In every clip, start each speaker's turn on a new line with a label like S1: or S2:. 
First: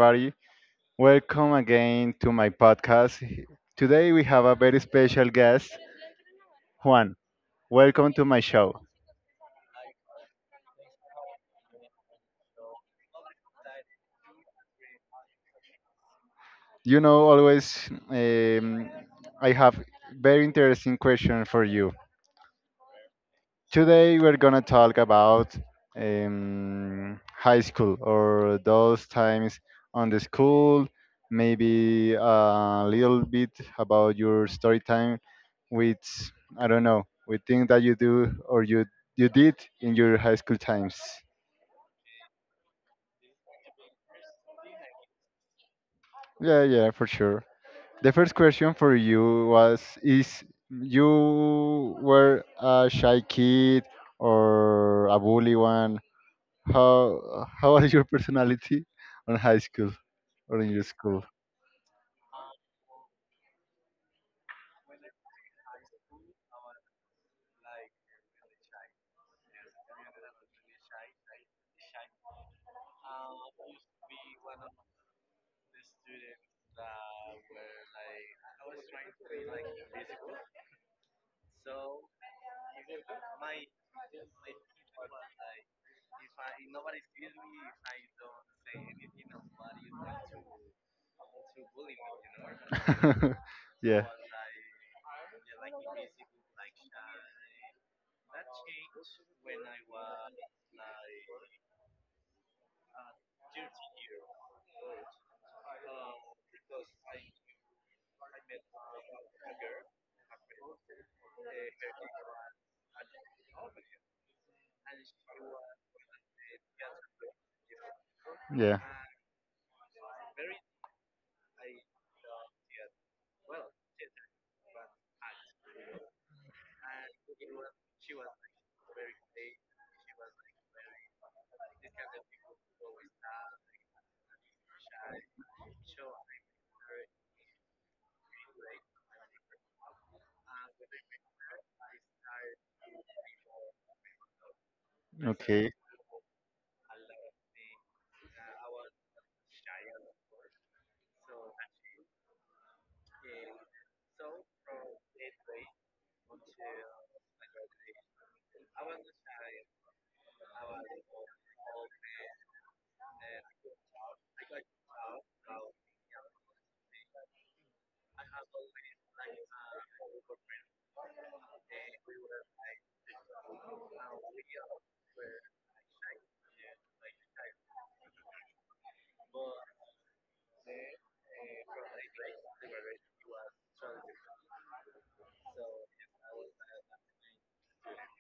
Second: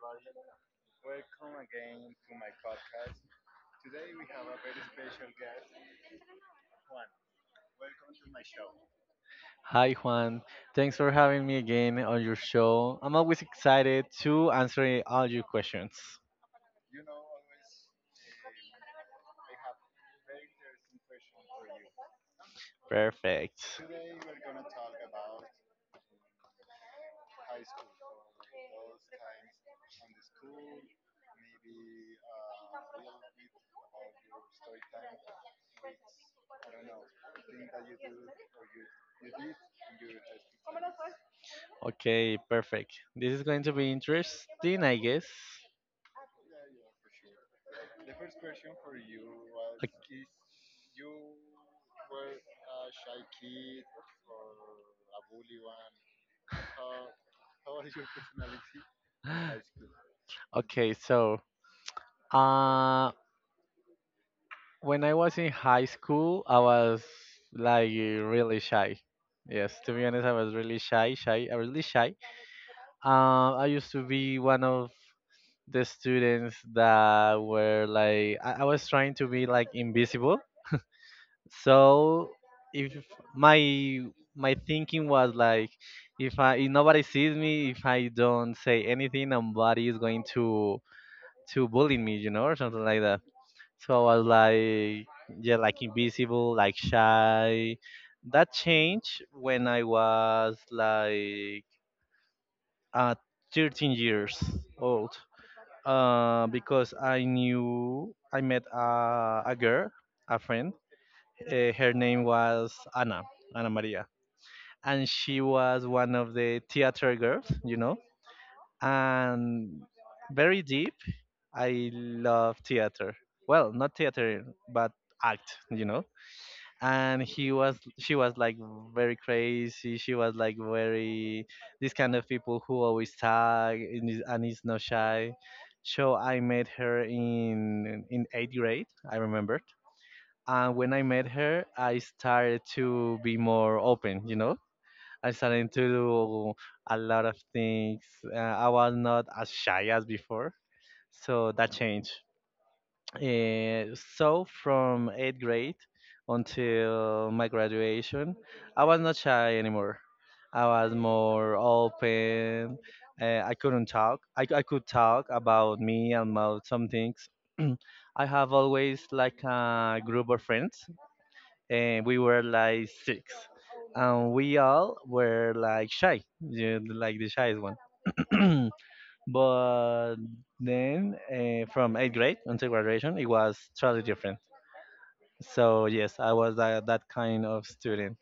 S1: everybody. Welcome again to my podcast. Today we have a very special guest, Juan. Welcome to my show.
S2: Hi, Juan. Thanks for having me again on your show. I'm always excited to answer all your questions.
S1: Always I have very interesting question for you.
S2: Perfect.
S1: Today we're gonna talk about high school or those times on the school, maybe a little bit about your story time with I don't know with things that you do or you did in your high school times.
S2: Okay, perfect. This is going to be interesting, I guess.
S1: Yeah, yeah, for sure. The first question for you was is you were a shy
S2: Ok-
S1: kid or a bully one. How are your personality on high school or in your
S2: Okay,
S1: school?
S2: so uh, when I was in high school, I was like really shy. Yes, to be honest, I was really really shy. I used to be one of the students that were like I was trying to be like invisible. So if my my thinking was like, if I if nobody sees me, if I don't say anything, nobody is going to bully me, you know, or something like that. So
S1: Yeah,
S2: I was like, yeah, like invisible, like shy. That changed when I was like uh, 13 years old because I knew I met a girl, a friend. Her name was Anna, Anna Maria, and she was one of the theater girls, you know,
S1: yeah.
S2: and very deep. I love theater. Well, not theater, but act, you know, and he was she was like very crazy. She was like very this kind of people who always talk and is not shy. So I met her in eighth grade, I remembered. And when I met her, I started to be more open, you know. I started
S1: Okay,
S2: to do a lot of things. I was not as shy as before, so that changed. Uh, so from eighth grade until my graduation, I was not shy anymore. I was more open. I couldn't talk. I could talk about me and about some things. I have always like a group of friends, and we were like six, and we all were like shy, yeah, like the shyest one. But then from eighth grade until graduation, it was totally different. So yes, I was that kind of student.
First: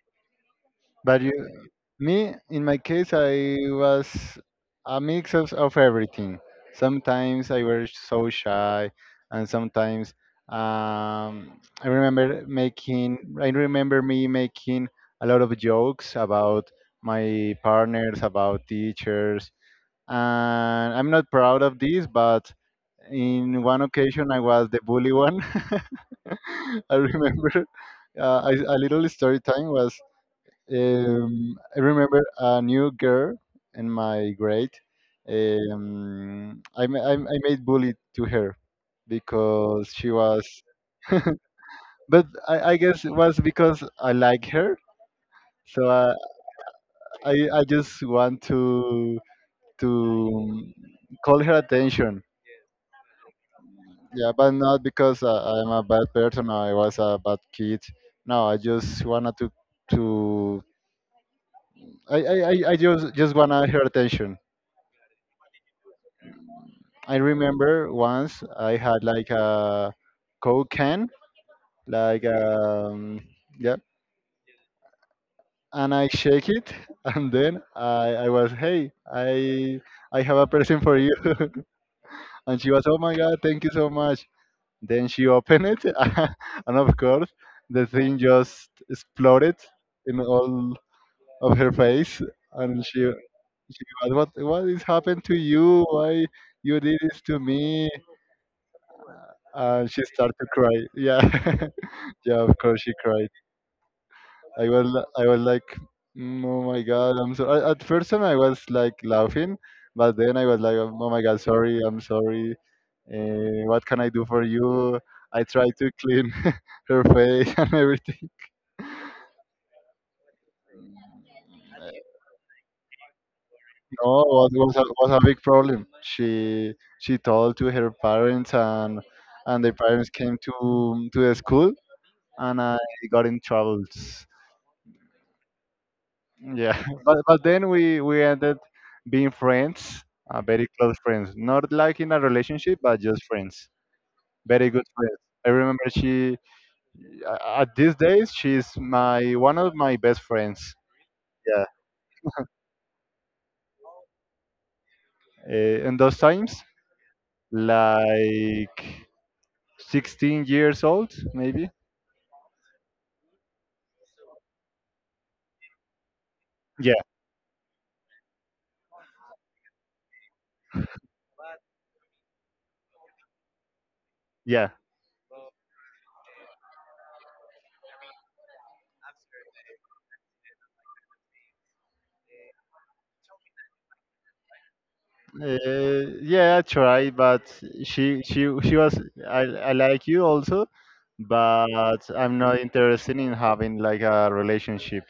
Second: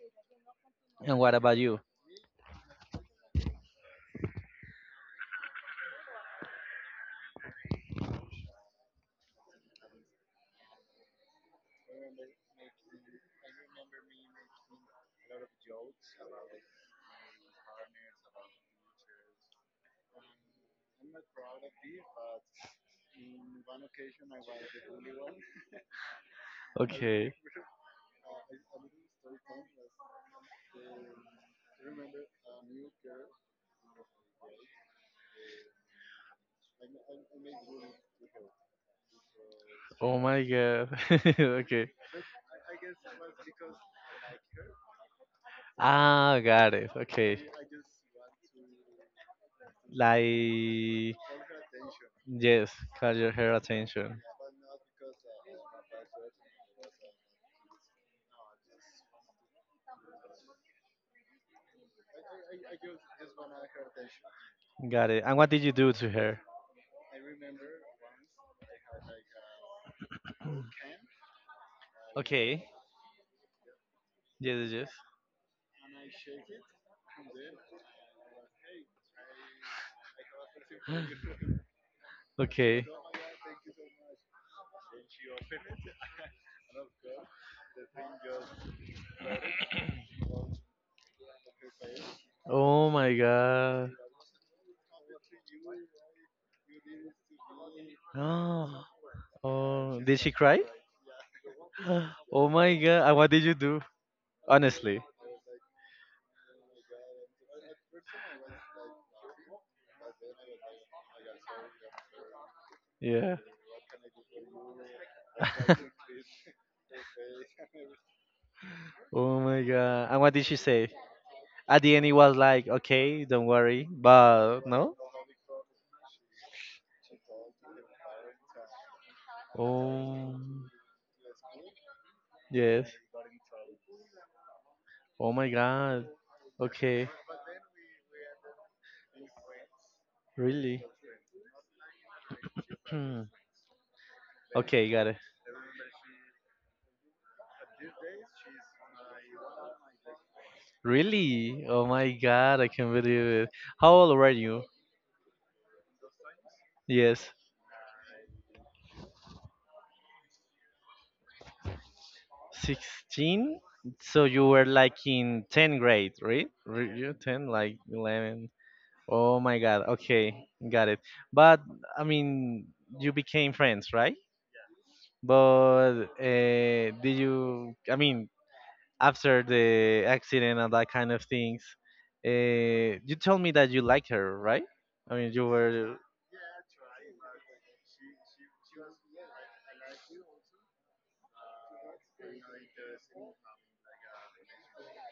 S2: And
S1: but you
S2: what about you?
S1: me, in my case, I was a mix of, everything. Sometimes I was so shy, and sometimes I remember me making a lot of jokes about my partners, about teachers, and I'm not proud of this, but in one occasion I was the bully one. I
S2: Okay.
S1: remember a little story time was I remember a new girl in my grade. I made bully to her because she
S2: Oh my
S1: was,
S2: god. Okay.
S1: but I guess it was because I like her. So I,
S2: Ah, got it.
S1: I,
S2: Okay.
S1: I just want to to um,
S2: Like
S1: call her attention.
S2: Yes, call your hair attention.
S1: Yeah, but not because I'm a bad person or I was a bad kid. No, I just wanted to I just wanna her attention.
S2: Got it. And what did you do to her?
S1: I remember once I had like a Coke can, like
S2: Okay.
S1: yeah,
S2: Yes, yes.
S1: and I shake it, and then I was, hey, I have a present for
S2: Yes.
S1: you, and she was,
S2: Okay.
S1: oh my god, thank you so much. Then she opened it, and of course the thing just exploded in all of her face, and
S2: Oh
S1: she
S2: my
S1: she
S2: god.
S1: was, what is happened to you? Why you did this to me?
S2: Oh,
S1: And
S2: oh.
S1: she
S2: Did she
S1: started to
S2: cry?
S1: cry. Yeah. Yeah,
S2: Oh
S1: of
S2: my
S1: course she
S2: god. And
S1: cried.
S2: what did you do? Honestly.
S1: I was like, "Mm, oh my god, I'm so." At first time I was like laughing, but then I was like, oh my god, sorry, I'm sorry.
S2: Yeah.
S1: What can I do for you? I tried to clean her face and everything.
S2: Oh my god. And what did she say? At the end, it was like, okay, don't worry.
S1: No, was
S2: But
S1: was a,
S2: no?
S1: was a big problem. She told to her parents, and the parents came
S2: Oh,
S1: to the school, and I
S2: yes.
S1: got in troubles.
S2: Oh my god.
S1: Yeah,
S2: Okay.
S1: but then we ended being friends, very
S2: Really?
S1: close friends. Not like in a relationship, but just
S2: Hmm.
S1: friends, very good
S2: Okay, got it.
S1: friends. I remember she at these days she's my one of my best friends. Yeah,
S2: Really? Oh my god, I can't believe it. How old were you?
S1: in those times,
S2: Yes.
S1: like 16 years old, maybe.
S2: 16? So you were like in 10th grade, right? Were
S1: Yeah,
S2: you 10, like 11? Oh my god, okay, got it. But, I mean, you became friends, right?
S1: yeah.
S2: But did you, I mean, after the accident and that kind of things, you told me that you like her, right? I mean, you were,
S1: Yeah, I tried, but she was, I like you also, but I'm not interested in having like a relationship.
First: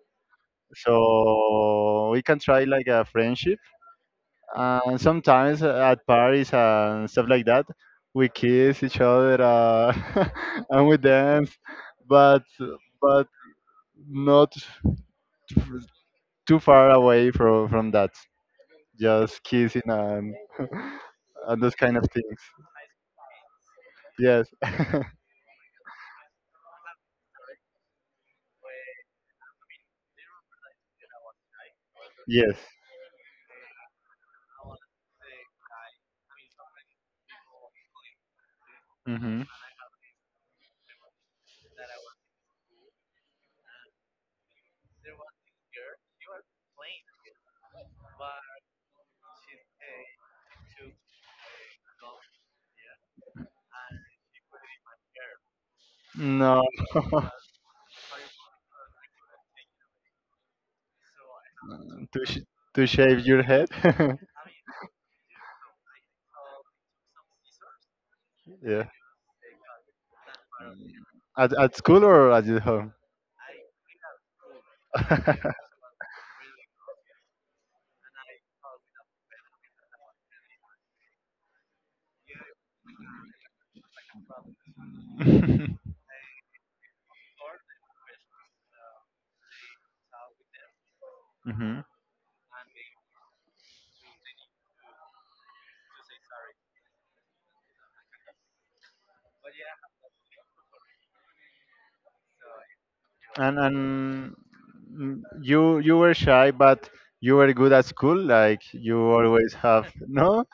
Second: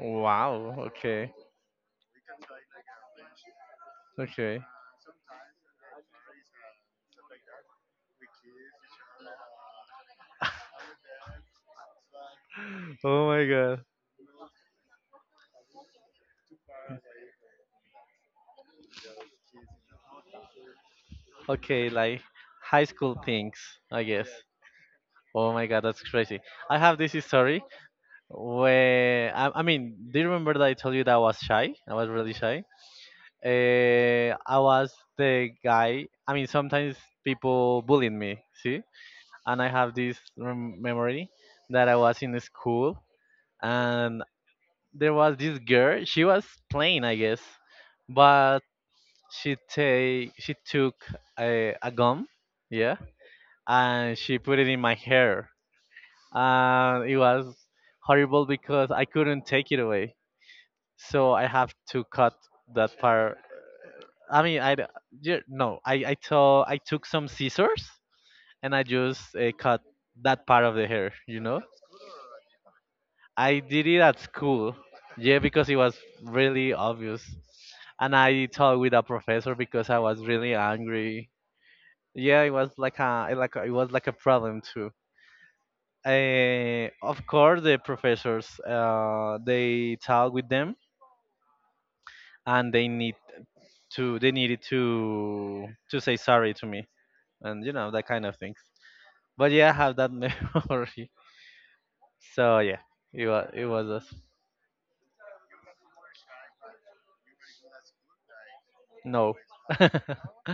S2: wow, okay,
S1: So we can try like a friendship,
S2: okay.
S1: and sometimes at parties and stuff like that, we kiss each other, and we dance, but
S2: Oh
S1: but
S2: my god.
S1: not too far away from that. Just kissing and and those
S2: Okay,
S1: kind of
S2: like
S1: things.
S2: high school things, I guess.
S1: Yes,
S2: Oh my god, that's crazy. I have this story where I mean, do you remember that I told you that I was shy? I was really
S1: yes.
S2: shy. I was the guy. I mean, sometimes people bullied me, see?
S1: Hmm.
S2: And I have this rem- memory that I was in school, and there was this girl. She was plain, I guess, but she took a gum, yeah, and she put it in my hair,
S1: No.
S2: and it was horrible because I couldn't take it away, so I have
S1: Mm,
S2: to
S1: To
S2: cut
S1: sh- to
S2: that
S1: shave
S2: part.
S1: your head?
S2: I mean, I d- yeah, no, I took I took some scissors, and I
S1: Yeah.
S2: just cut that part of the hair, you
S1: At
S2: know.
S1: at school or at your home?
S2: I did it at school, yeah, because it was really obvious, and I talked with a professor because I was really angry. Yeah, it was like a- it was like a problem too. Of course, the professors they talk with them,
S1: Hmm.
S2: and they needed to say sorry to me, and you know, that kind of things. But yeah, I have that memory. So yeah,
S1: And
S2: it was a s-
S1: and mm, you were shy, but you were good at school. Like you
S2: no,
S1: always have, no.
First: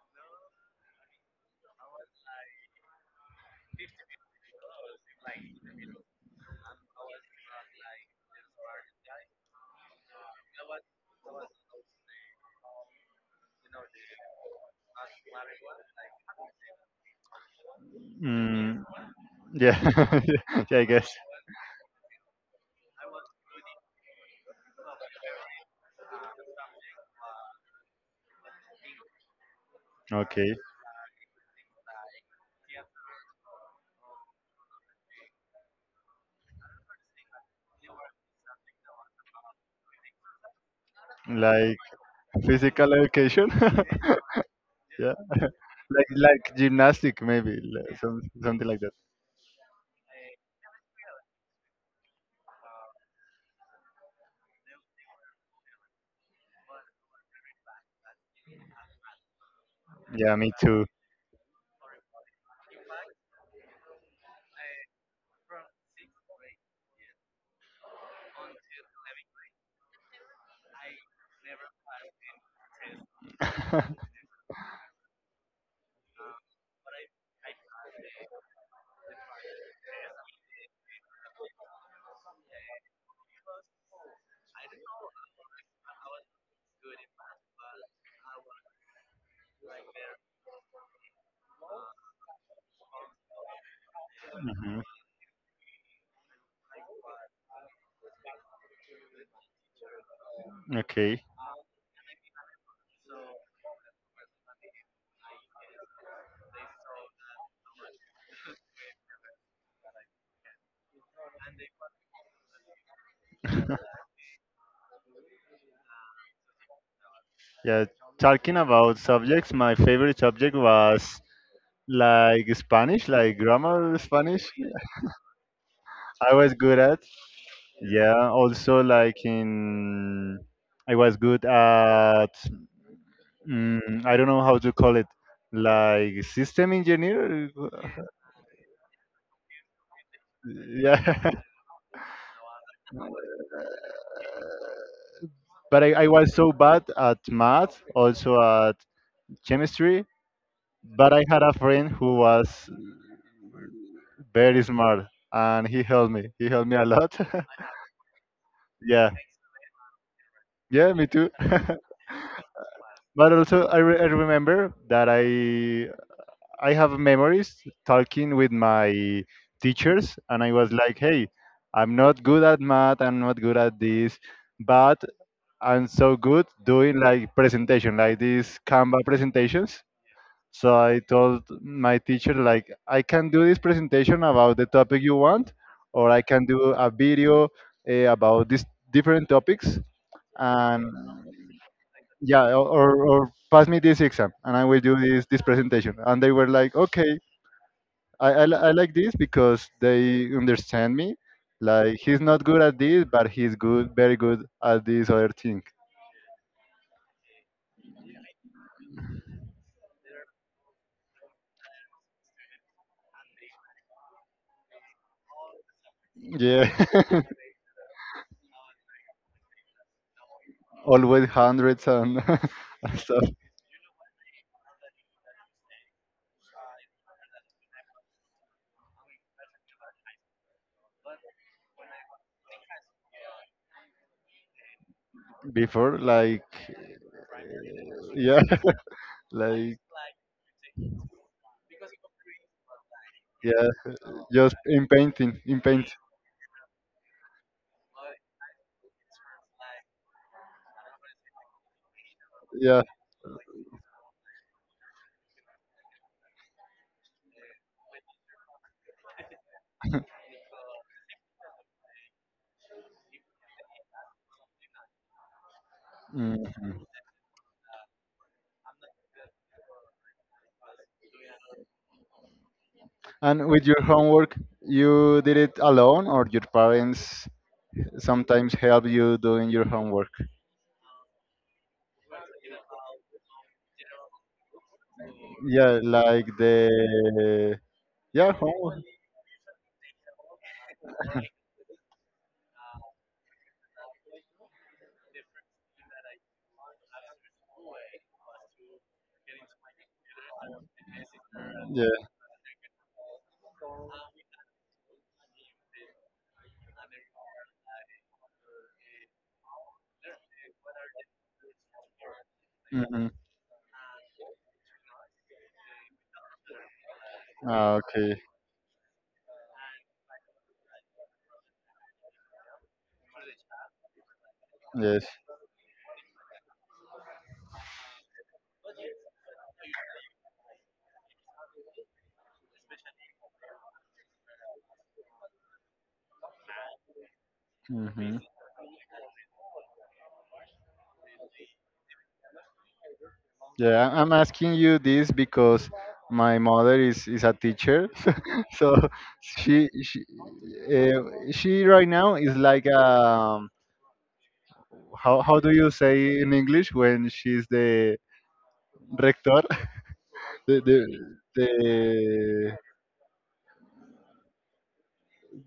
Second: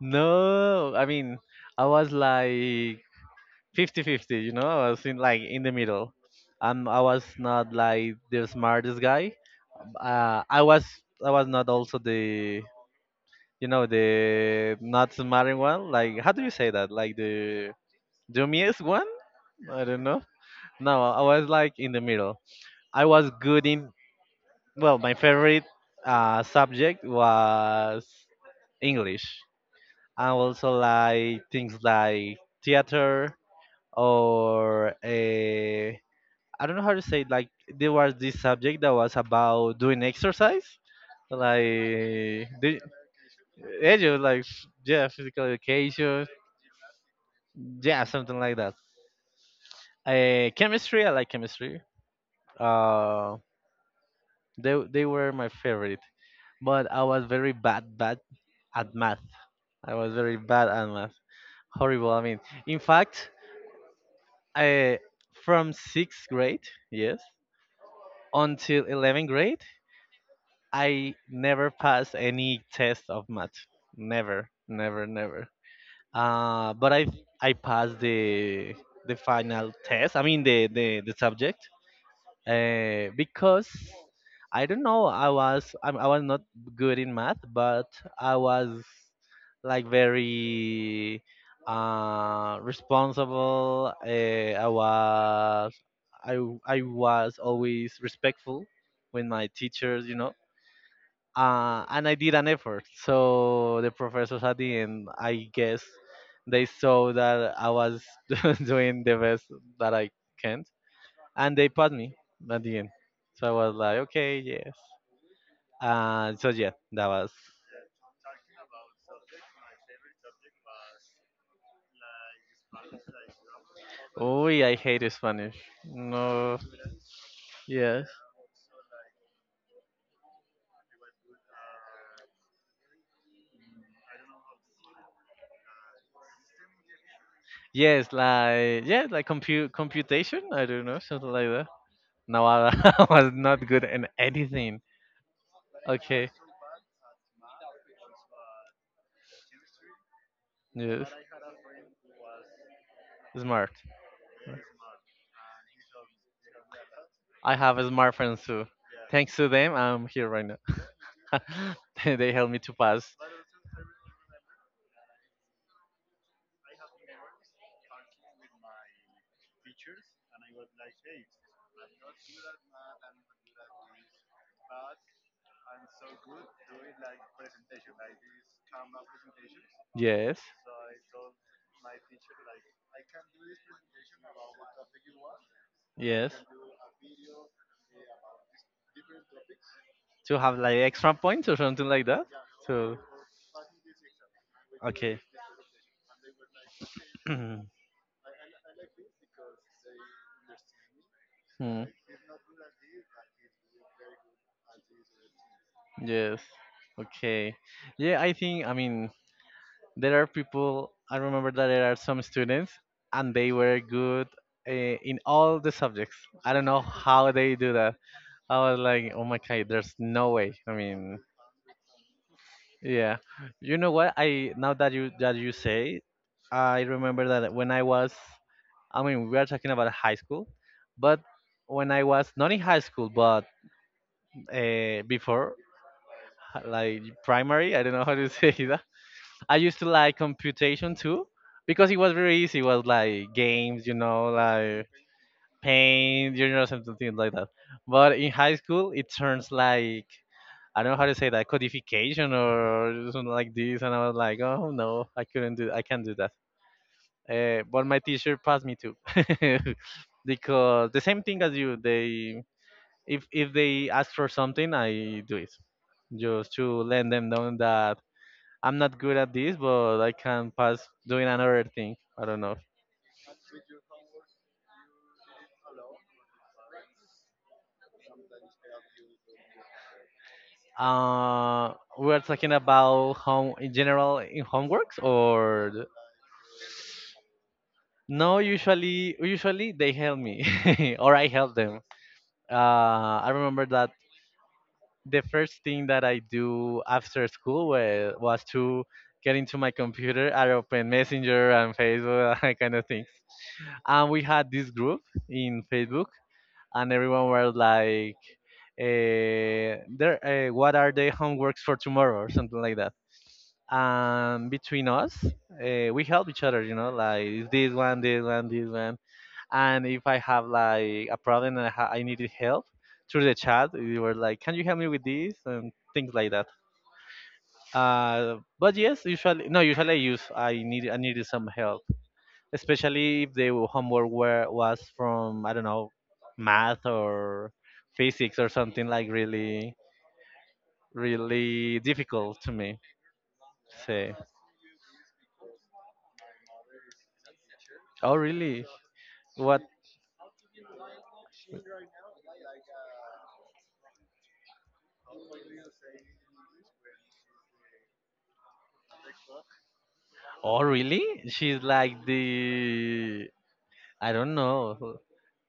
S2: no. I mean, I was like 50-50. You know, I was in like in the middle. I was not like the smartest guy, uh, I was I was not also the you know, the not smart one. Like how do you say that? Like the dummiest
S1: Mm,
S2: one?
S1: yeah.
S2: I don't know.
S1: Yeah, I
S2: No,
S1: guess.
S2: I was like in the middle. I was good in well, my favorite subject was English. I
S1: Okay,
S2: also like things like theater or I don't know how to say it, like there was this subject that was about doing exercise. Like
S1: like
S2: do,
S1: physical education.
S2: edu like f- yeah,
S1: Yeah,
S2: physical
S1: like
S2: education.
S1: gymnastic maybe, like
S2: Yeah,
S1: some,
S2: something like
S1: something
S2: that.
S1: like that.
S2: Uh, chemistry, I like chemistry. uh they were my favorite, but I was very bad at math. I was
S1: Yeah,
S2: very
S1: me
S2: bad
S1: too.
S2: at math. Horrible, I mean, in fact, I, from sixth grade, yes, until 11th grade, I never passed any test of math. Never, never, never. But I passed the final test. I mean the subject, because I don't know. I was not good in math, but I was like very responsible. I
S1: Mhm.
S2: was i I was always respectful with my teachers, you know.
S1: Okay.
S2: And I did an effort. So the professors at the end, I guess, they saw that I was doing the best that I can, and they passed me at the end. So I was like, okay, yes. So yeah, that was.
S1: Yeah, talking about subjects, my favorite subject was like Spanish, like grammar
S2: Oh,
S1: Spanish.
S2: I hate Spanish.
S1: I was
S2: No.
S1: good at.
S2: Yes.
S1: Yeah, also like in I was good at I don't know how to call it, like system engineer.
S2: Yes, like yeah, like compute computation. I don't know, something
S1: Yeah,
S2: like that. Nawara was not good in anything.
S1: but I
S2: Okay.
S1: was so bad at math, also at chemistry.
S2: Yes.
S1: But I had a friend who was
S2: Smart.
S1: very smart, and he helped me. He helped me a lot.
S2: I have a smart friends too.
S1: Yeah.
S2: Thanks to them, I'm here right now.
S1: Yeah, me too.
S2: They helped me to pass.
S1: But also, I remember that I have memories talking with my teachers, and I was like, "Hey, I'm not good at math. I'm not good at this, but I'm so good doing like presentation, like these Canva presentations."
S2: Yes.
S1: So I told my teacher like, "I can do this presentation about the topic you want, or I
S2: Yes.
S1: can do a video about these different topics."
S2: To have like
S1: And
S2: extra points or something like that.
S1: yeah, or,
S2: So,
S1: or or pass me this exam, and I will do
S2: okay.
S1: this presentation, and they were like, okay. I like this because they understand me,
S2: Hmm.
S1: like he's not good at this, but he's good very good at this other thing.
S2: Yes. Okay. Yeah, I think. I mean, there are people, I remember that there are some students, and they were good in all the subjects. I don't
S1: Yeah.
S2: know how they do that. I was like, oh my god, there's no way. I mean,
S1: Always hundreds and and
S2: yeah,
S1: stuff.
S2: you know what, I now that you say, I remember that when I was, I mean, we are talking about high school, but when I was not in high school, but before,
S1: Before like
S2: like primary, I don't know how to
S1: yeah,
S2: say. I
S1: like
S2: used to like computation too because it was very easy. It was like
S1: yeah,
S2: games, you know,
S1: just
S2: like
S1: in paint.
S2: paint, you know, something like that. But in high school, it turns like I don't know how to say that, codification
S1: Yeah.
S2: or something like this, and I was like, oh no, I can't do that. But my teacher passed me too because the same thing as you, they, if they ask for something, I do it just to
S1: Mhm.
S2: let them know that I'm not good at this, but I can pass doing another thing. I don't know.
S1: And with your homework, you did it alone, or your parents sometimes help you doing your homework?
S2: We're talking about home in general in homeworks or
S1: Yeah,
S2: the-
S1: like the yeah
S2: no?
S1: homework.
S2: Usually they help me or I help them. I remember that the first thing that I do after school was to get into my computer. I open Messenger and
S1: Yeah.
S2: Facebook, that kind of things. And we had this group in Facebook, and everyone were like, what are the homeworks for tomorrow or something like that.
S1: Hmm.
S2: And between us, we help each other, you know, like this
S1: Ah,
S2: one,
S1: okay.
S2: this one, this one. And if I have like a problem and I, ha- I needed help through the chat, we were like, can you help me with
S1: Yes.
S2: this and things like that. But yes, usually no, usually I use I need I needed some help, especially if the was from, I don't know, math or
S1: Hmm.
S2: physics or something like really really difficult to me.
S1: Yeah, I'm
S2: Say,
S1: asking you this because my mother is a teacher,
S2: oh really?
S1: so
S2: What?
S1: she she uh, she right now is like how do you say in English when she's the rector, the
S2: Oh
S1: the
S2: really?
S1: the
S2: She's like the I don't know.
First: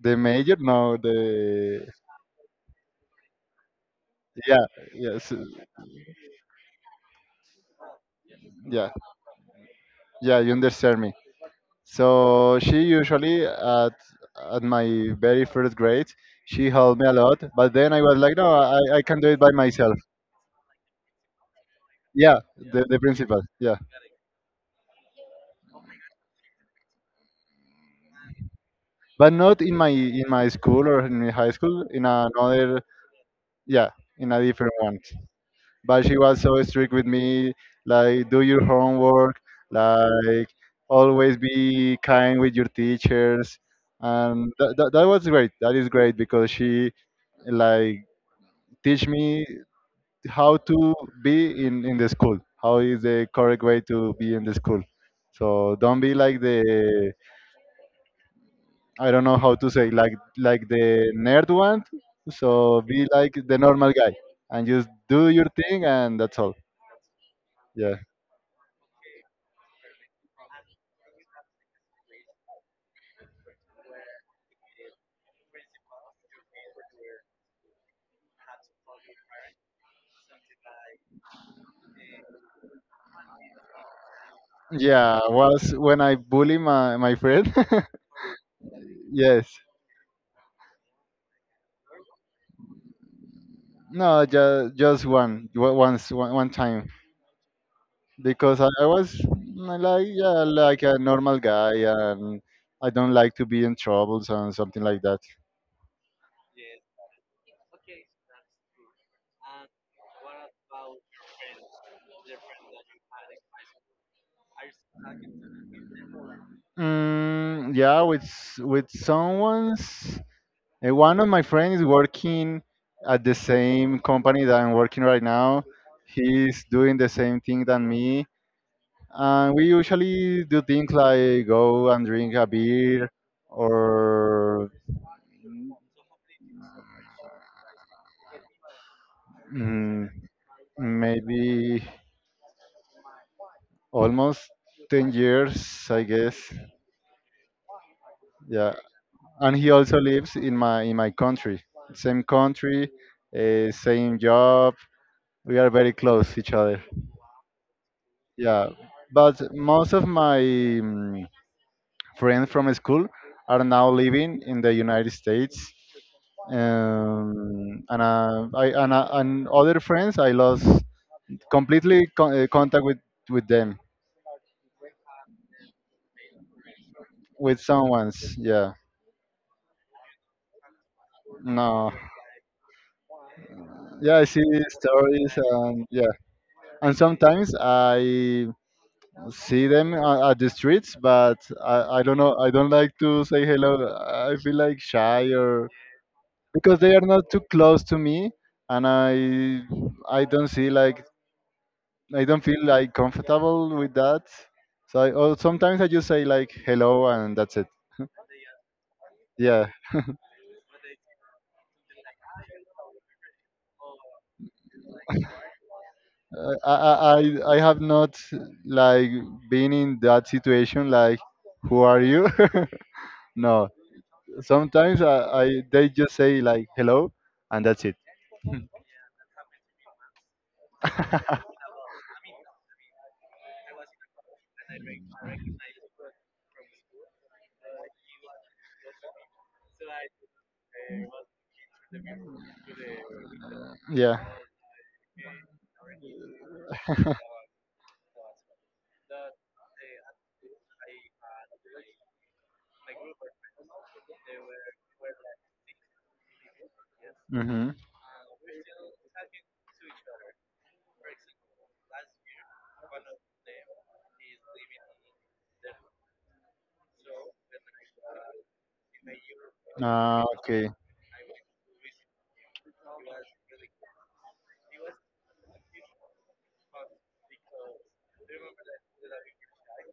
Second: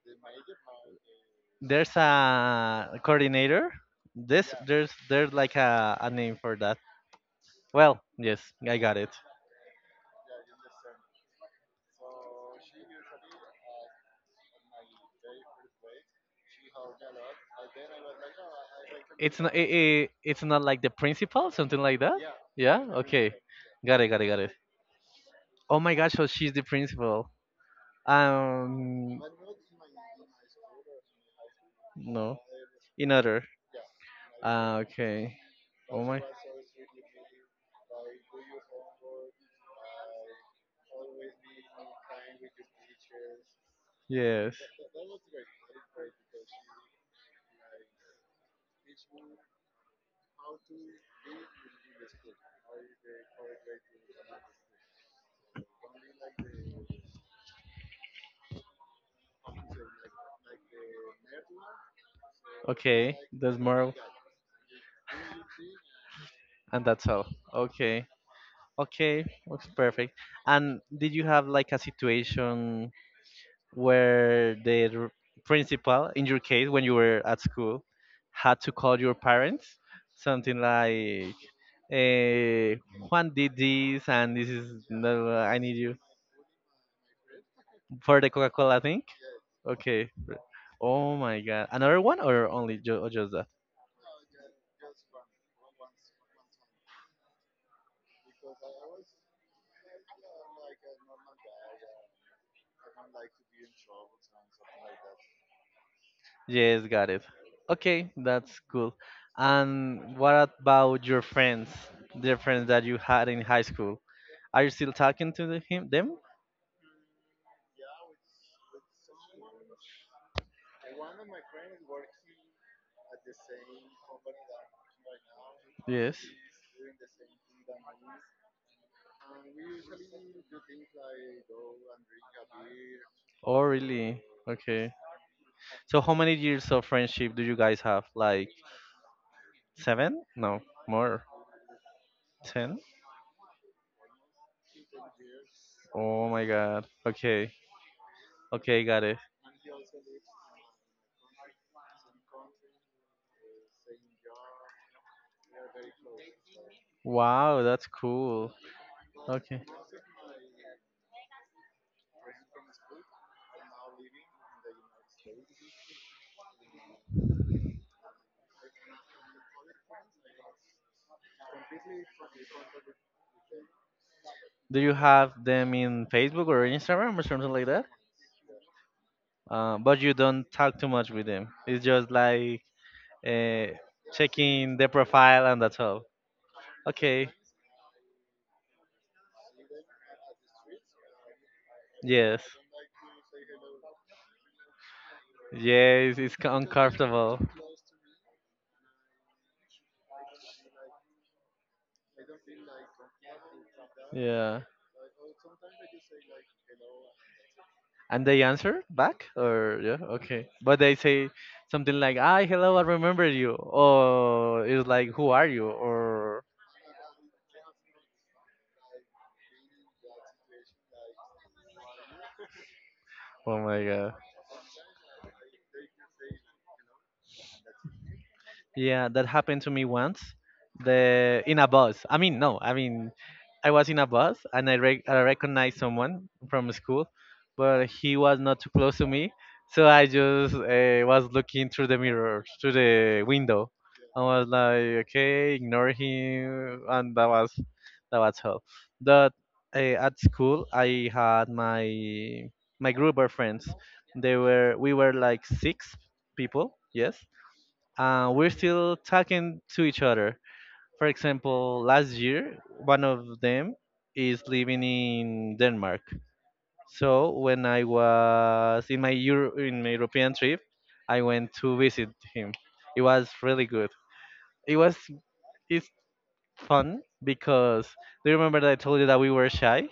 S1: the major? No, the
S2: There's a coordinator. This
S1: yeah,
S2: There's
S1: yes,
S2: like a name for that. Well, yes, I
S1: yeah,
S2: got it.
S1: yeah, you understand me. So she usually at my very first grade, she helped me a lot. But then I was like, no, I can do it
S2: It's
S1: by
S2: not.
S1: myself.
S2: It's not like the principal, something like that.
S1: Yeah, the
S2: Yeah. Okay.
S1: principal. Yeah,
S2: Got it. Got it. Got it. Oh my gosh. So she's the principal. Um.
S1: but not in my in my school or in my high school. In
S2: No.
S1: another,
S2: In other.
S1: yeah, in a different
S2: Ah.
S1: one.
S2: Okay. Oh
S1: But she
S2: my.
S1: was so strict with me, like do your homework, like always be kind with your teachers, and
S2: Yes.
S1: that was great. That is great because she like teach me how to be in the school, how is the correct way to be in the school, so don't be like the I don't know how to say, like the nerd one, so be
S2: Okay.
S1: like the
S2: That's
S1: normal
S2: more.
S1: guy and just do your thing, and that's all.
S2: And that's all.
S1: Yeah.
S2: Okay. Okay. Looks perfect. And did you have like a situation where the r- principal, in your case, when you were at school, had to call your parents, something like, eh, Juan did this, and this is,
S1: Yeah,
S2: no, I
S1: was
S2: need you
S1: when I bully my friend.
S2: for the Coca Cola thing?
S1: Yes.
S2: Okay. Oh my God. Another one or only ju- or just that?
S1: No, just once, one time, because I was like yeah, like a normal guy, and I don't like to be in troubles and something like that.
S2: Yes, got it. Okay, that's cool. And what about your friends, the friends that you had in high school? Are you still talking to the, him, them?
S1: Yeah, with someone's. One of my friends is working at the same company that I'm working right now.
S2: Yes.
S1: He's doing the same thing than me, and we usually do things like go and drink a beer
S2: Oh, really?
S1: or
S2: Okay. So how many years of friendship do you guys have? Like
S1: mm,
S2: seven? No, more.
S1: maybe
S2: Ten?
S1: almost 10 years, I
S2: Oh
S1: guess.
S2: my God. Okay.
S1: Yeah,
S2: Okay, got it.
S1: and he also lives in my country, same country, same job, we are very close to each other.
S2: Wow, that's cool.
S1: Yeah, but
S2: Okay.
S1: most of my friends from school are now living in the United States, and other friends I lost completely contact with them.
S2: Do you have them in Facebook or Instagram or something
S1: With
S2: like that?
S1: someone's, yeah.
S2: But you don't talk too much with them. It's
S1: No.
S2: just like uh,
S1: Yeah, I see
S2: checking the
S1: stories,
S2: profile and that's
S1: and
S2: all.
S1: yeah, and
S2: Okay.
S1: sometimes I see them at the streets, but I don't know.
S2: Yes.
S1: I don't like to say hello. I feel like shy, or
S2: Yes, it's
S1: because they are not
S2: uncomfortable.
S1: too close to me, and I don't see like I don't feel like comfortable with that.
S2: Yeah.
S1: So or sometimes I just say like hello, and that's it.
S2: And they answer back
S1: Yeah,
S2: or yeah, okay. But they say something like, "Ah, hello, I remember you." Or it's like, "Who are you?" Or
S1: I have not like been in that situation like, who are you?
S2: oh
S1: No,
S2: my god.
S1: sometimes I they just say like hello, and that's it.
S2: Yeah, that happened to me once. The In a bus. I mean, no, I mean, I was in a bus and I recognized someone from school, but he was not too close to me, so I just was looking through the mirror, through the window.
S1: Yeah.
S2: I was like, okay, ignore him, and that was all. But at school, I had my group of friends. They were we were like six people. Yes.
S1: Mm-hmm.
S2: We're still talking to each other. For example, last year, one of them is living in Denmark. So when I was in my in my
S1: Ah,
S2: European trip,
S1: okay.
S2: I went to visit him. It was really good. It was it's fun because do you remember that I told you that we were shy?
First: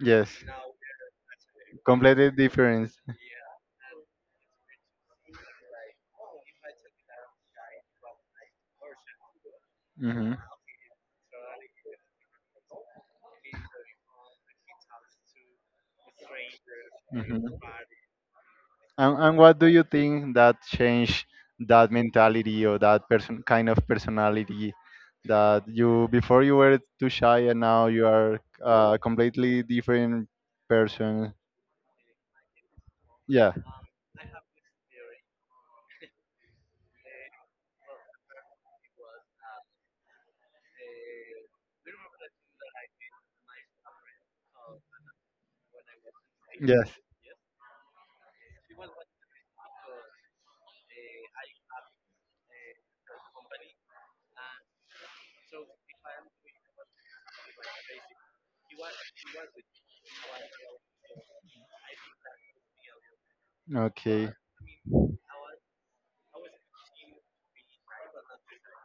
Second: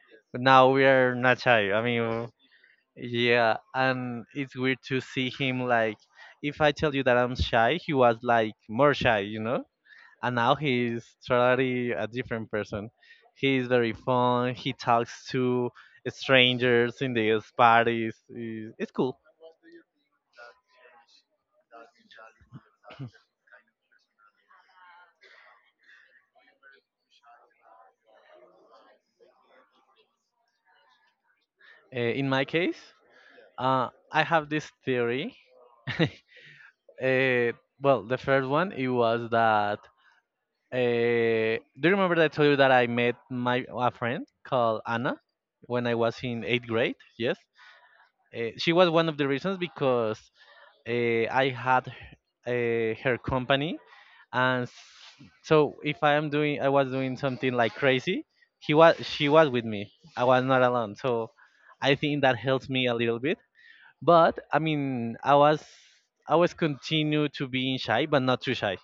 S1: Yes.
S2: Now we are not shy. I mean,
S1: Completely different.
S2: yeah, and it's weird to see him like if I tell you that I'm shy, he was like more shy, you know?
S1: Mm-hmm.
S2: And now he's totally a different person. He's very fun. He talks to strangers in the
S1: Mm-hmm.
S2: parties. It's
S1: And,
S2: cool.
S1: and what do you think that changed that mentality or that person kind of personality, that you before you were too shy and now you are a completely different person?
S2: In my case,
S1: Yeah.
S2: I have this theory. uh, well, the first one it was that. Do you remember that I told you that I met my a friend called Anna when I was in eighth
S1: Yes.
S2: grade? Yes. She was one of the reasons because I had her company, and so if I was doing something like crazy, she was with me. I was not alone, so I think that helps me a little bit.
S1: Okay.
S2: But I mean, I was continue to being shy, but not too shy.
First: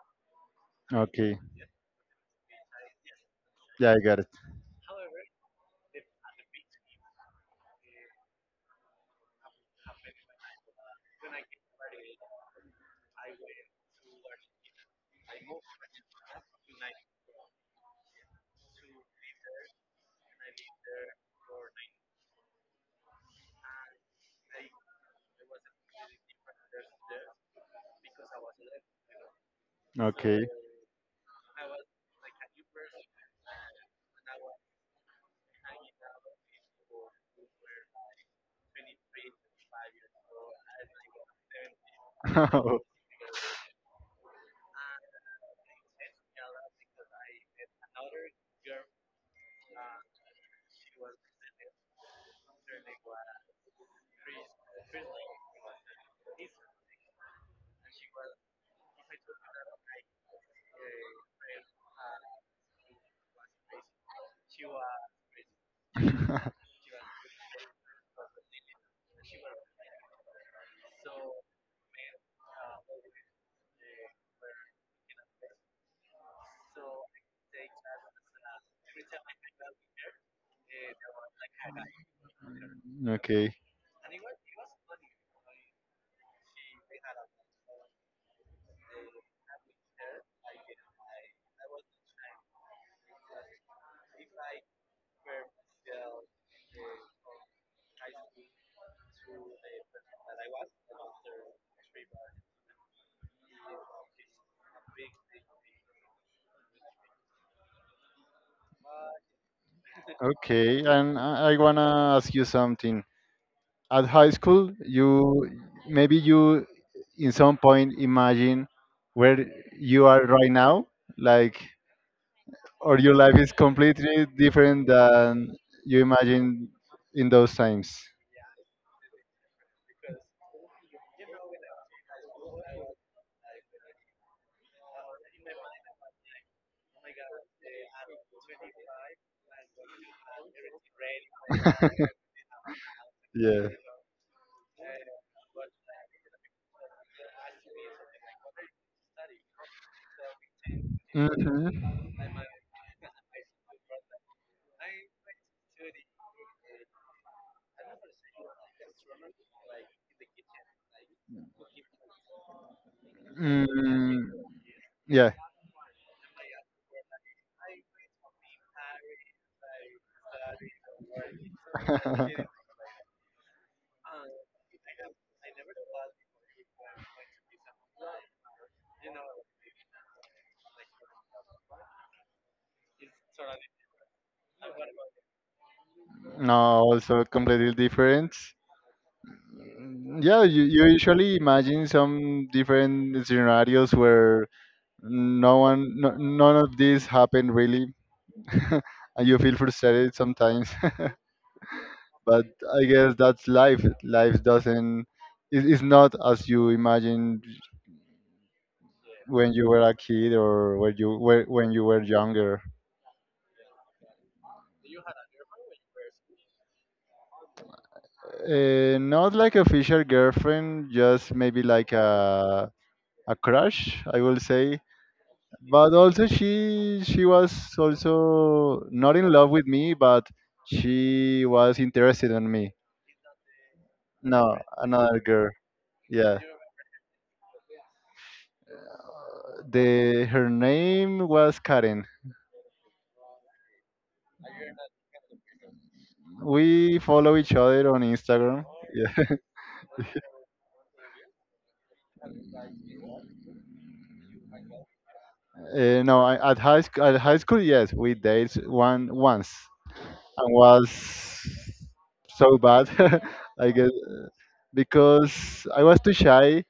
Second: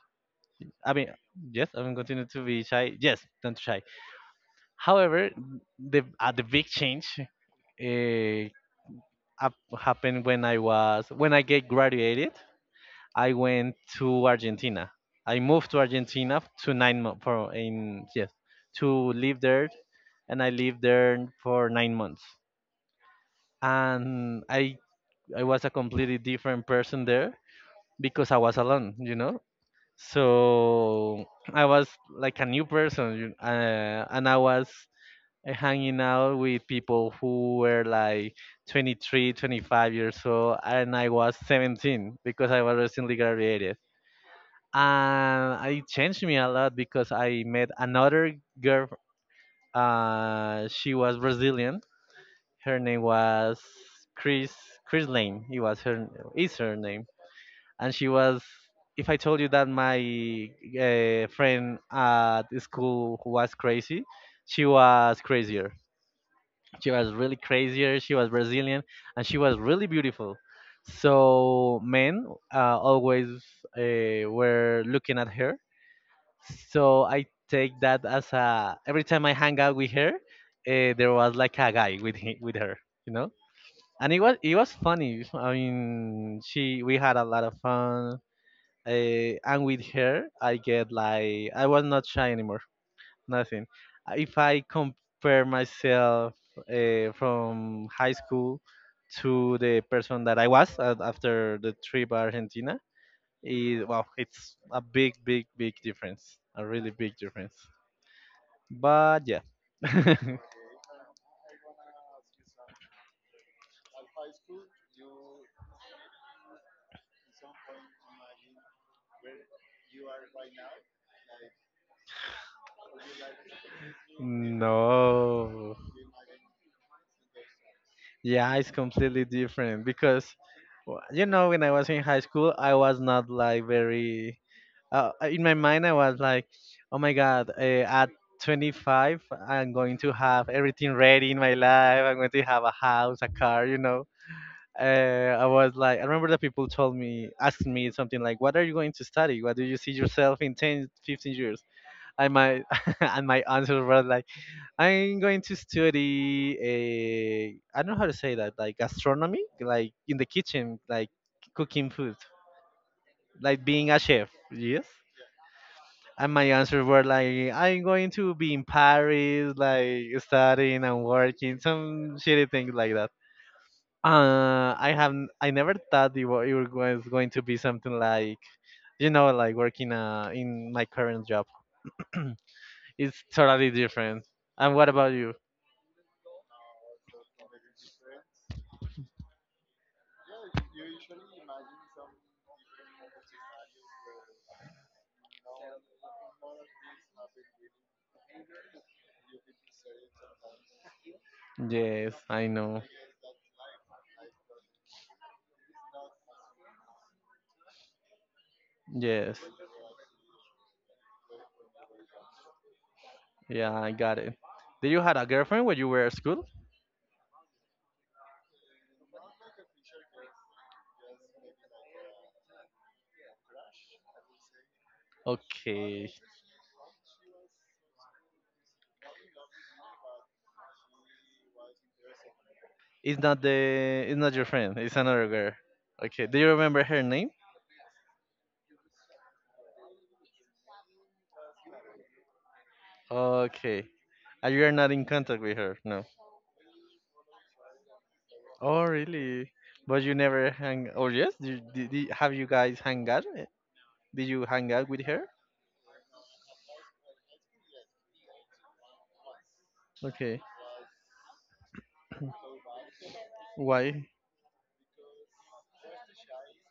S2: I mean,
S1: Okay.
S2: yes, I'm continue to be shy. Yes, not too shy.
S1: Yeah, I got it.
S2: However, the big change happened when I was when I get graduated. I went to Argentina. I moved to Argentina, to nine mo- for in yes, to live there, and I lived there for 9 months. And I was a completely different person there because I was alone.
S1: Okay.
S2: So I was like a new person, and I was hanging out with people who were like 23, 25 years old, and I was 17 because I was recently graduated. And I changed me a lot because I met another girl. She was Brazilian. Her name was Chris Chris Lane. It was her is her name, and she was. If I told you that my friend at school who was crazy, she was crazier. She was really crazier. She was Brazilian, and she was really beautiful. So men always were looking at her so I take that as a every time I hang out with her, there was like a guy with her, you know.
S1: Okay.
S2: And it was funny. I mean, she we had a lot of fun. And with her, I get like I was not shy anymore. Nothing. If I compare myself from high school to the person that I was at, after the trip Argentina, is well, it's a big, big, big difference. A really big difference. But yeah.
S1: Okay, and I wanna ask you something. At high school, you in some point imagine where you are right now, like, or your life is completely different than
S2: No.
S1: you imagined in those times.
S2: Yeah, it's completely different because, when I was in high school, I was not like very. In my mind, I was like, oh my God, at 25, I'm going to have everything ready in my life. I'm going to have a house, a car,
S1: Yeah.
S2: you know. Uh, I was I remember that people asked me something like, what are you going to study? What do you see yourself in 10, 15 years?
S1: Hmm.
S2: I might and my answer was like, I'm going to study a I don't know how to say that, like gastronomy, like in the kitchen, like cooking food, like being a
S1: Mm,
S2: chef. Yes.
S1: yeah.
S2: And my answers were like, I'm going to be in Paris, like studying and working, some shitty things like that. I never thought it was going to be something like working in my current job. It's totally different. And what about you?
S1: No, also completely different. Yeah, you usually imagine some different scenarios where no one, no, none of this happened really. And you feel frustrated sometimes.
S2: Yes,
S1: But
S2: I
S1: I
S2: know.
S1: guess that's life life doesn't, it's not as you imagined
S2: Yes.
S1: when you were a kid, or when you were younger.
S2: Yeah, I got it. Did you had a girlfriend when you were at school?
S1: Not like official girlfriend, just maybe like a crush, I will say. But
S2: Okay.
S1: also she was also not in love with me, but she was interested in me.
S2: It's not your
S1: No,
S2: friend, it's
S1: another
S2: another
S1: girl.
S2: girl. Okay.
S1: Yeah.
S2: Do you remember her name?
S1: The Her name was Karen.
S2: Okay. And you are not in contact with her, no.
S1: We follow each other on Instagram.
S2: Oh
S1: Yeah.
S2: really? But you never hang, oh yes? Have you guys hang out? Did you hang out with her?
S1: No, I, at high school, At high school, yes, we dated one once
S2: Okay.
S1: and was so bad, I guess,
S2: Why?
S1: because I was too shy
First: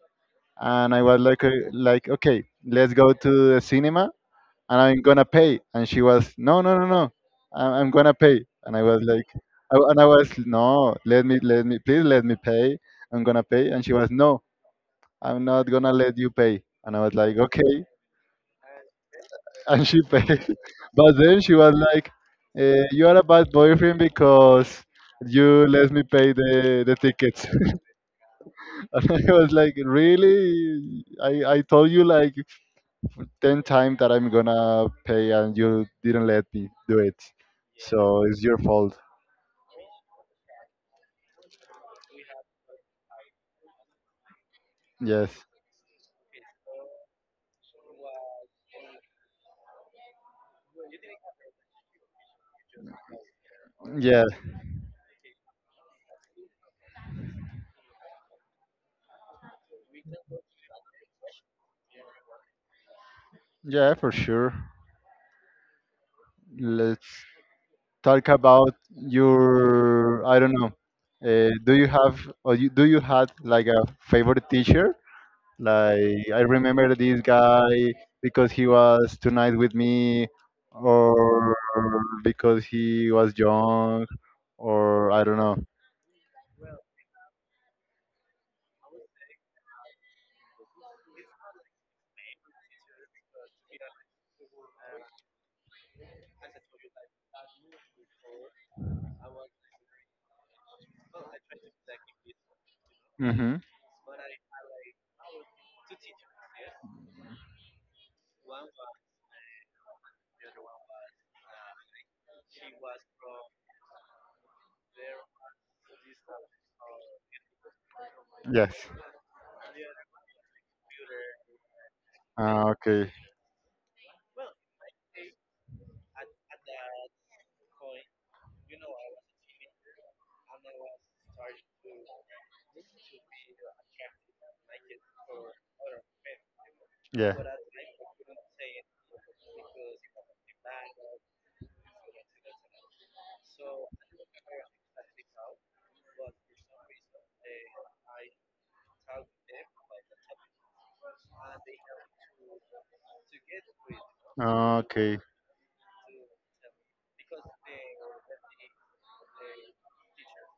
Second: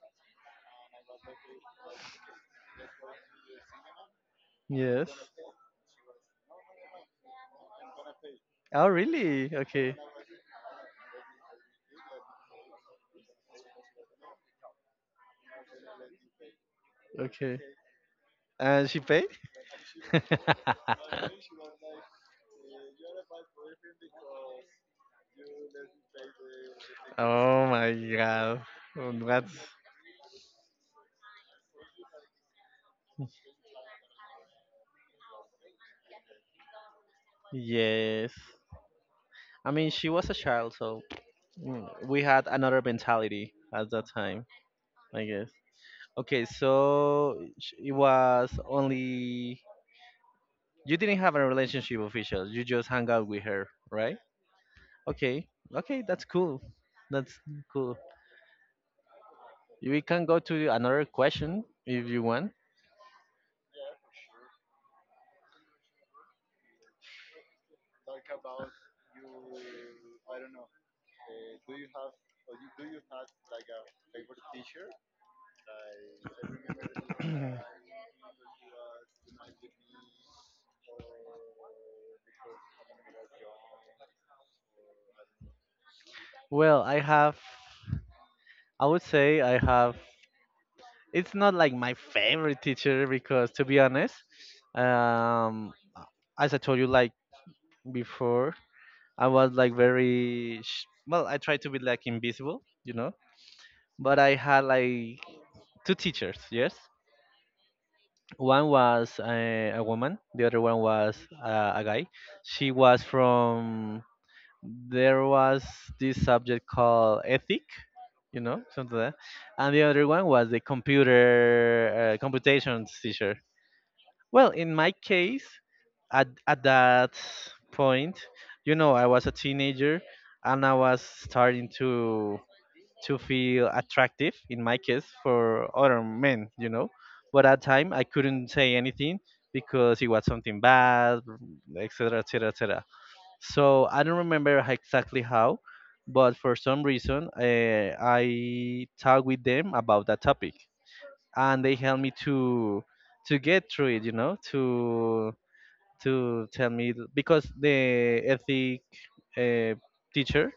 S1: and I was like, okay, let's go to the cinema and I'm
S2: Yes.
S1: gonna pay, and she was, no, no, no, no, I'm gonna pay, and I
S2: Oh
S1: was like,
S2: really? Okay.
S1: I was, no, let me, please let me pay, I'm gonna pay, and she was, no, I'm not gonna let you pay. And I was like,
S2: Okay.
S1: okay.
S2: And she paid?
S1: And she paid. But then she was like, you are a bad boyfriend because you let me pay the tickets.
S2: Oh my god. Mm,
S1: And I was
S2: that's
S1: like, really? I told you like 10 times that I'm gonna pay and you didn't let me do it. So
S2: yes.
S1: it's your fault.
S2: I mean, she was a child, so we had another mentality at that time, I
S1: Yes.
S2: guess. Okay, so it was only you didn't have a relationship official. You just hung out with her, right?
S1: Yeah.
S2: Okay. Okay, that's cool. That's cool. We can go to another question if you want.
S1: Yeah, for sure. Let's talk about your I don't know. Do you have or do you had like a favorite teacher? Like I remember this guy because he was too nice with me, or because he was young, or I don't know.
S2: Well, I would say I have, it's not like my favorite teacher because to be honest, um as I told you, like, before, I was like very well, I tried to be like invisible,
S1: Hmm.
S2: but I had like two teachers, yes. One was a woman, the other one was a guy. She was from, there was this subject called ethic,
S1: Yes.
S2: something like that, and the other one was the computer
S1: Ah,
S2: computations
S1: okay.
S2: teacher. Well, in my case, at that point, you know, I was a teenager and I was starting to feel attractive in my case for other men.
S1: Yeah.
S2: But at time I couldn't say anything because it was something bad, etc., etc., etc. So I don't remember exactly how, but for some reason, I talked with them about that topic and they helped me to get through it you know
S1: Okay.
S2: to to tell me because the ethic uh, teacher,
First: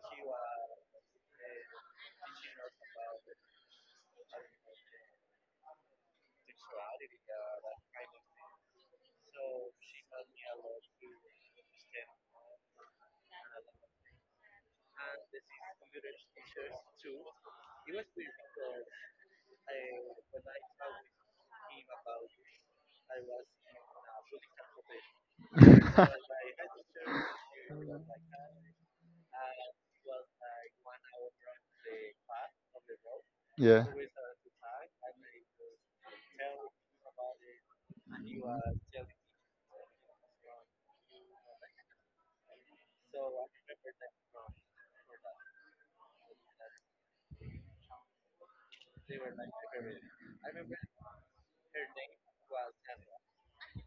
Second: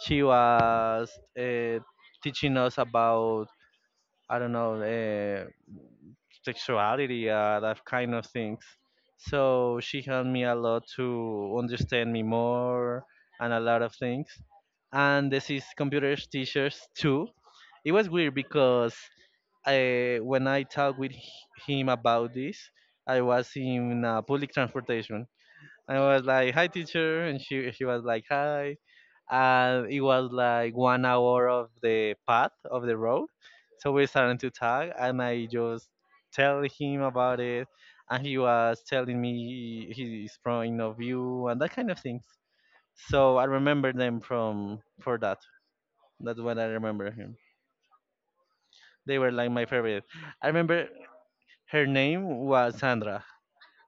S2: she was uh, teaching us about, I don't know, sexuality, that kind of things, so she helped me a lot to understand me more and a lot of things. And this is computers teachers too, it was weird because when I talked with him about this, I was in public transportation. I was like, "Hi, teacher," and she was like, "Hi." And it was like 1 hour of the path of the road,
S1: Yeah.
S2: so we started to talk, and I just tell him about it, and he was telling me his point of view and that kind of things. So I remember them from for that. That's what I remember him. They were like my favorite. I remember her name was Sandra,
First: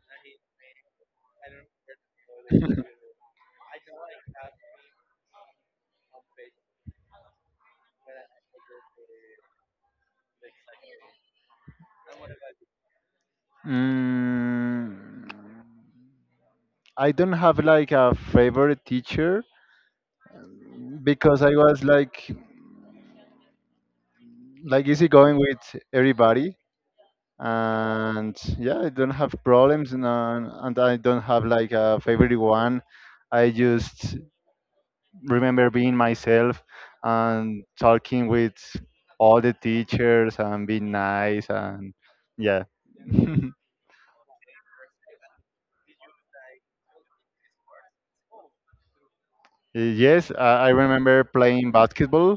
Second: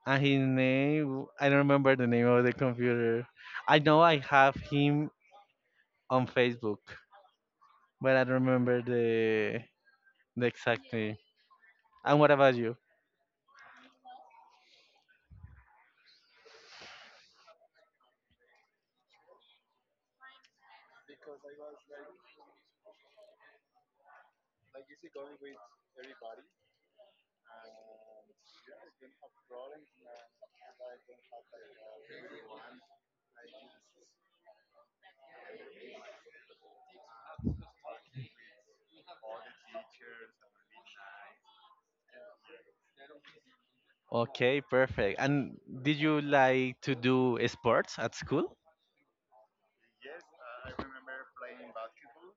S2: and his name, I don't remember the name of the computer. I know I have him on Facebook, but I don't remember the exact name. And what about you?
S1: Mm, I don't have like a favorite teacher because I was like easy going with everybody, and yeah, I don't have problems, and and I don't have like a favorite one. I just remember being myself and talking with all the teachers and being nice and yeah.
S2: Okay, perfect. And did you like to do sports at school?
S1: Yes, I remember playing basketball.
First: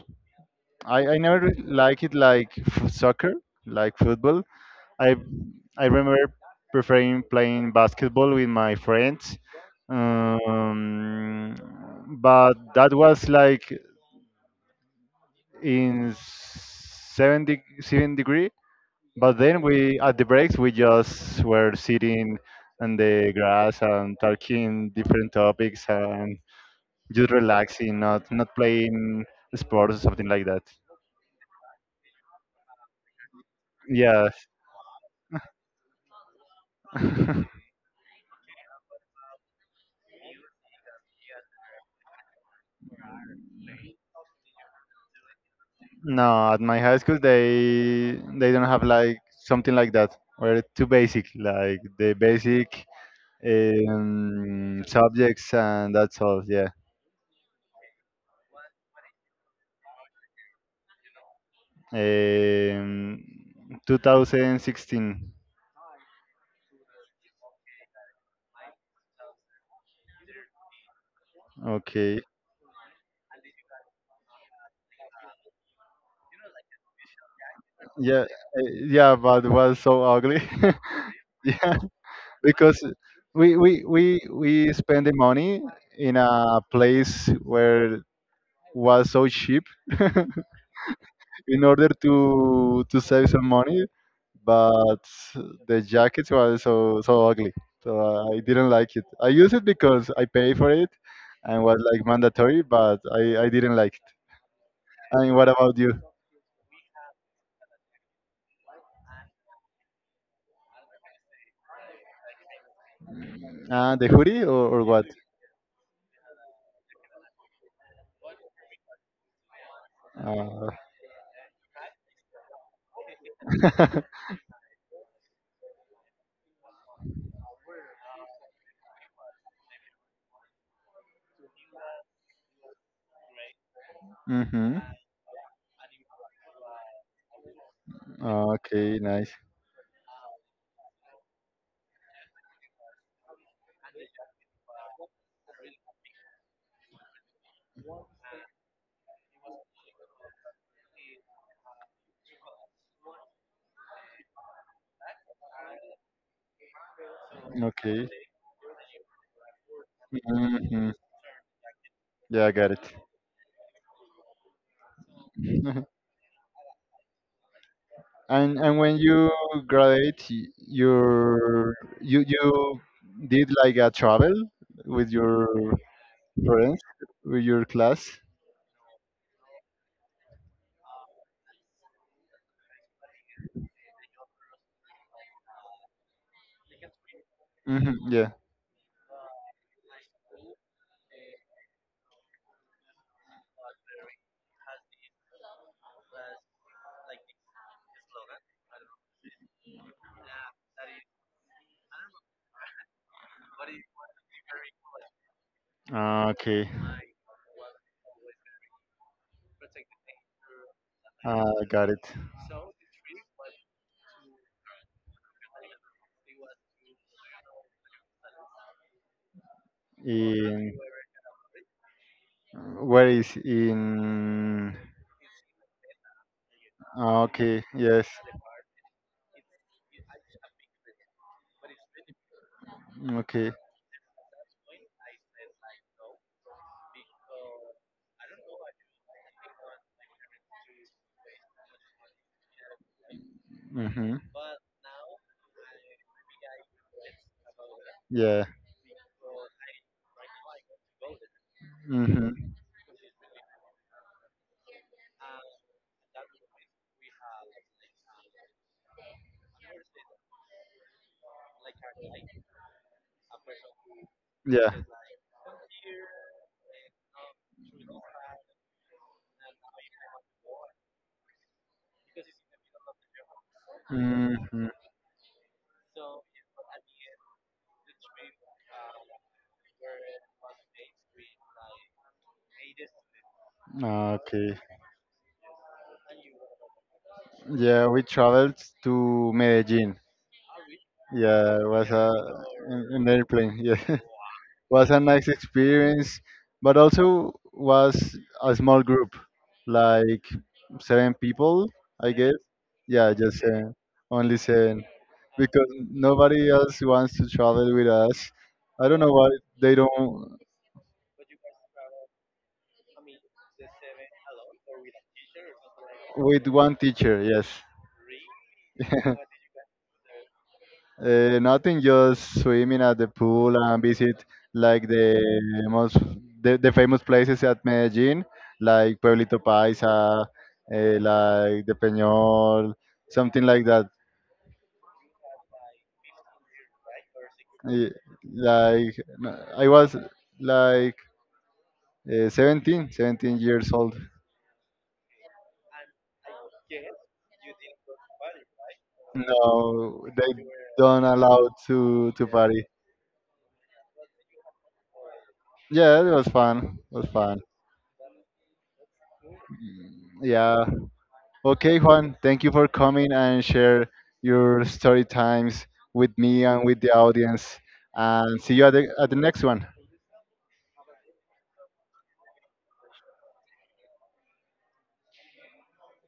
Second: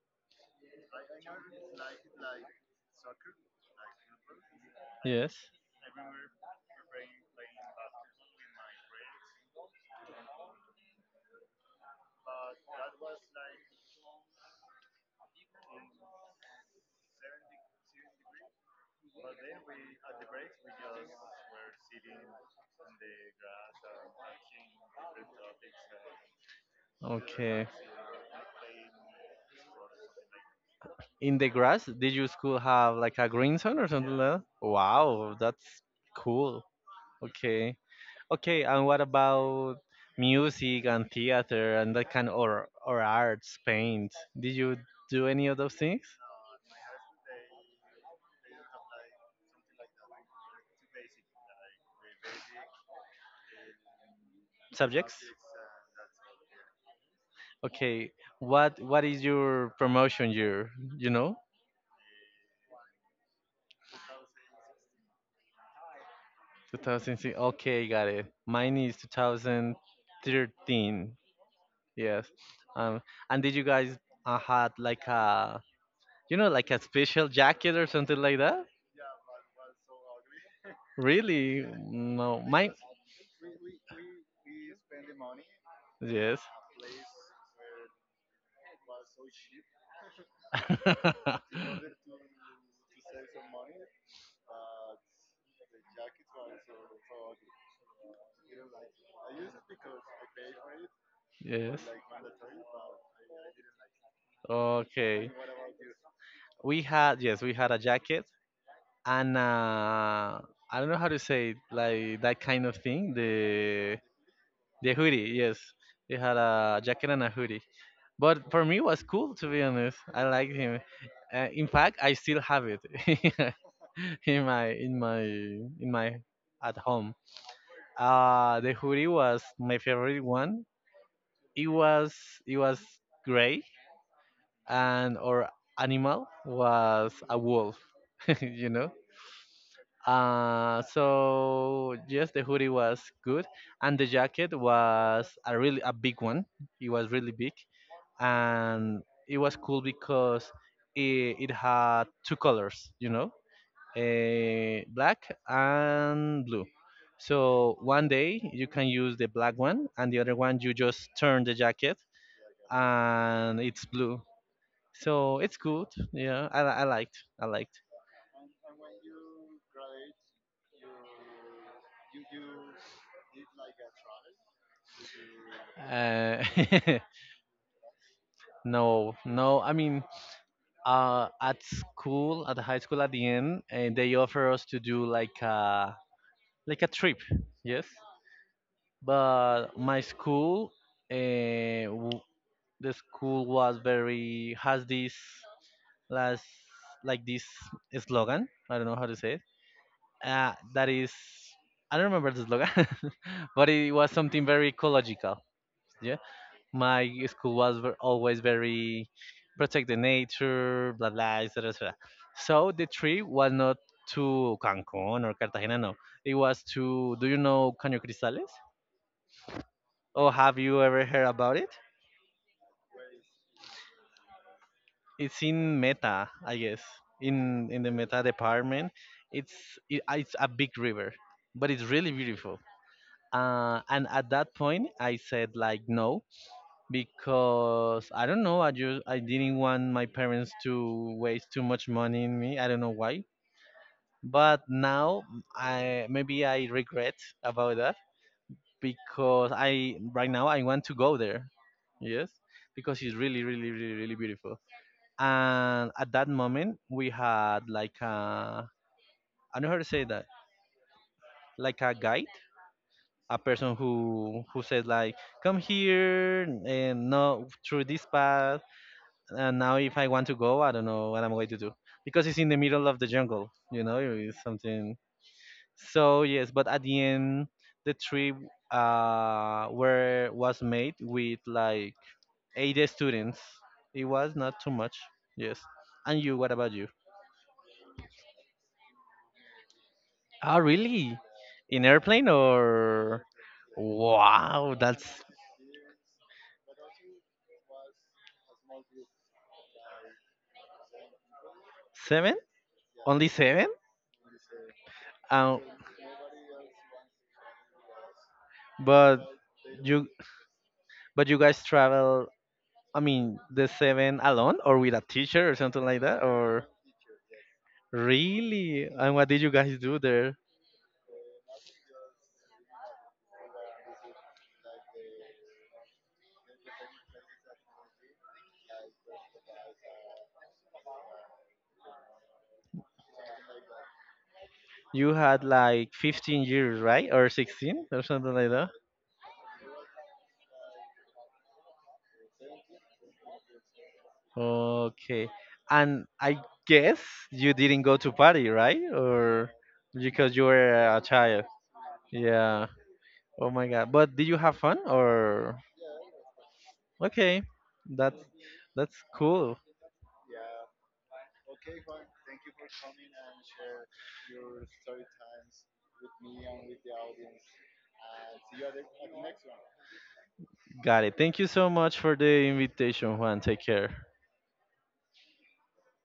S1: I never like it like soccer, like football. I
S2: Yes.
S1: I remember preferring playing basketball with my friends, um, but that was like in seven degree. But then we at the breaks we just were sitting on the grass and talking different topics, and just
S2: Okay.
S1: relaxing, not playing sports or something like that.
S2: In the grass, did your school have like a green zone or something like that?
S1: Yes.
S2: Wow, that's cool. Okay. Okay, and what about music and theater and that kind or arts, paint? Did you do any of those things?
S1: No, at my high school they don't have like something like that. We're too basic, like the basic
S2: Subjects?
S1: subjects, and that's all. Yeah.
S2: Okay, what is your promotion year? You know,
S1: Um, 2016.
S2: 2006. Okay, got it. Mine is 2013.
S1: Okay.
S2: Yes. Um, and did you guys had like a special jacket or something
S1: Yeah.
S2: like that?
S1: Yeah, but it was so ugly.
S2: Really?
S1: Yeah,
S2: No, mine.
S1: because we spend the money in
S2: Yes.
S1: a place where was so cheap.
S2: in place in
S1: In
S2: order
S1: order to save some money,
S2: for.
S1: but the jackets were so so ugly. So I didn't like it. I used it because I paid for it and was
S2: Yes.
S1: like mandatory, but I didn't like it.
S2: Okay.
S1: And what about you?
S2: We had, yes, we had a jacket, and I don't know how to say it, like that kind of thing. The
S1: The hoodie, or
S2: the
S1: what?
S2: hoodie, yes. We had a jacket and a hoodie. But for me, it was cool to be honest. I liked
S1: Uh,
S2: him. In fact, I still have it in my in my in my at home. The hoodie was my favorite one. It was it was gray,
S1: mhm.
S2: and our animal was a wolf. You know.
S1: Okay, nice.
S2: So yes, the hoodie was good, and the jacket was a really a big one. It was really big, and it was cool because it had two colors. Black and blue. So one
S1: Okay.
S2: day you can use the black one, and the other one you
S1: Hmm.
S2: just turn the jacket,
S1: Yeah, I got it.
S2: and it's blue. So it's good. Yeah, I liked. I liked.
S1: And when you graduate, you did like a travel with your
S2: Uh,
S1: friends, with your class.
S2: no, no. I mean, at school, at the high school, at the end, they offer us to do like a trip. Yes,
S1: Hmm, yeah.
S2: but my school, uh, w- the school was very has this las like this slogan. I don't know how to say it. That is, I don't remember the slogan, but it was something very ecological. Yeah,
S1: Ah, okay.
S2: my school was always very protect the nature, blah blah,
S1: Ah,
S2: etc.
S1: got
S2: etc.
S1: it.
S2: So the trip was not to Cancun or Cartagena. No, it was to. Do you know Caño Cristales? Or have
S1: In
S2: you ever heard about it?
S1: where is in?
S2: It's in meta, I guess,
S1: Ah, okay.
S2: in the
S1: Yes.
S2: meta department. It's it, it's a big river, but it's really beautiful.
S1: Okay.
S2: And at that point I said like no, because I don't know, I just I didn't want my parents to waste too much money in me, I don't know why.
S1: Mhm.
S2: But now I, maybe I regret about that,
S1: Yeah.
S2: because I, right now I want to go there. Yes,
S1: Mhm.
S2: because it's really really really really beautiful. And at that moment we had like a, I do don't know how to say that, like a guide, a person who
S1: Yeah.
S2: said like come here and no through this path. And now if I want to go I don't know what I'm going to do because it's in the middle of the jungle, it's
S1: Mhm.
S2: something. So yes, but at the end the trip where was made with like eight students. It was not
S1: Okay.
S2: too much. Yes. And you what about you?
S1: Yeah, we traveled to Medellin.
S2: Ah, really?
S1: Yeah, it
S2: In
S1: was a
S2: airplane
S1: an in
S2: or?
S1: airplane. Yeah.
S2: Wow,
S1: Was a
S2: that's
S1: nice experience, but also was a small group, like seven people, I
S2: seven?
S1: guess. Yeah,
S2: Only
S1: just
S2: seven?
S1: seven, only seven,
S2: Um,
S1: because nobody else wants to travel with us. I don't know
S2: but
S1: why they
S2: you
S1: don't.
S2: but you guys travel. I mean, the seven alone or with a teacher or something like that,
S1: With
S2: or
S1: one teacher. Yes.
S2: really? And what did you guys do there?
S1: Nothing, just swimming at the pool and visit like most the famous places at Medellin, like Pueblito Paisa, like the Peñol, something like that.
S2: You had like 15 years, right, or 16
S1: Eh,
S2: or something like that.
S1: Like I was like 17 years old.
S2: Okay, and I guess you didn't go to party, right, or
S1: No, they
S2: because you were a
S1: don't
S2: child.
S1: allow to
S2: Yeah.
S1: party.
S2: Oh my god. But did you have fun or
S1: Yeah, it was fun. It was fun.
S2: okay. That's that's cool.
S1: Yeah. Okay, Juan, thank you for coming and share your story times with me and with the audience. And see you at at the next one.
S2: Got it. Thank you so much for the invitation, Juan. Take care.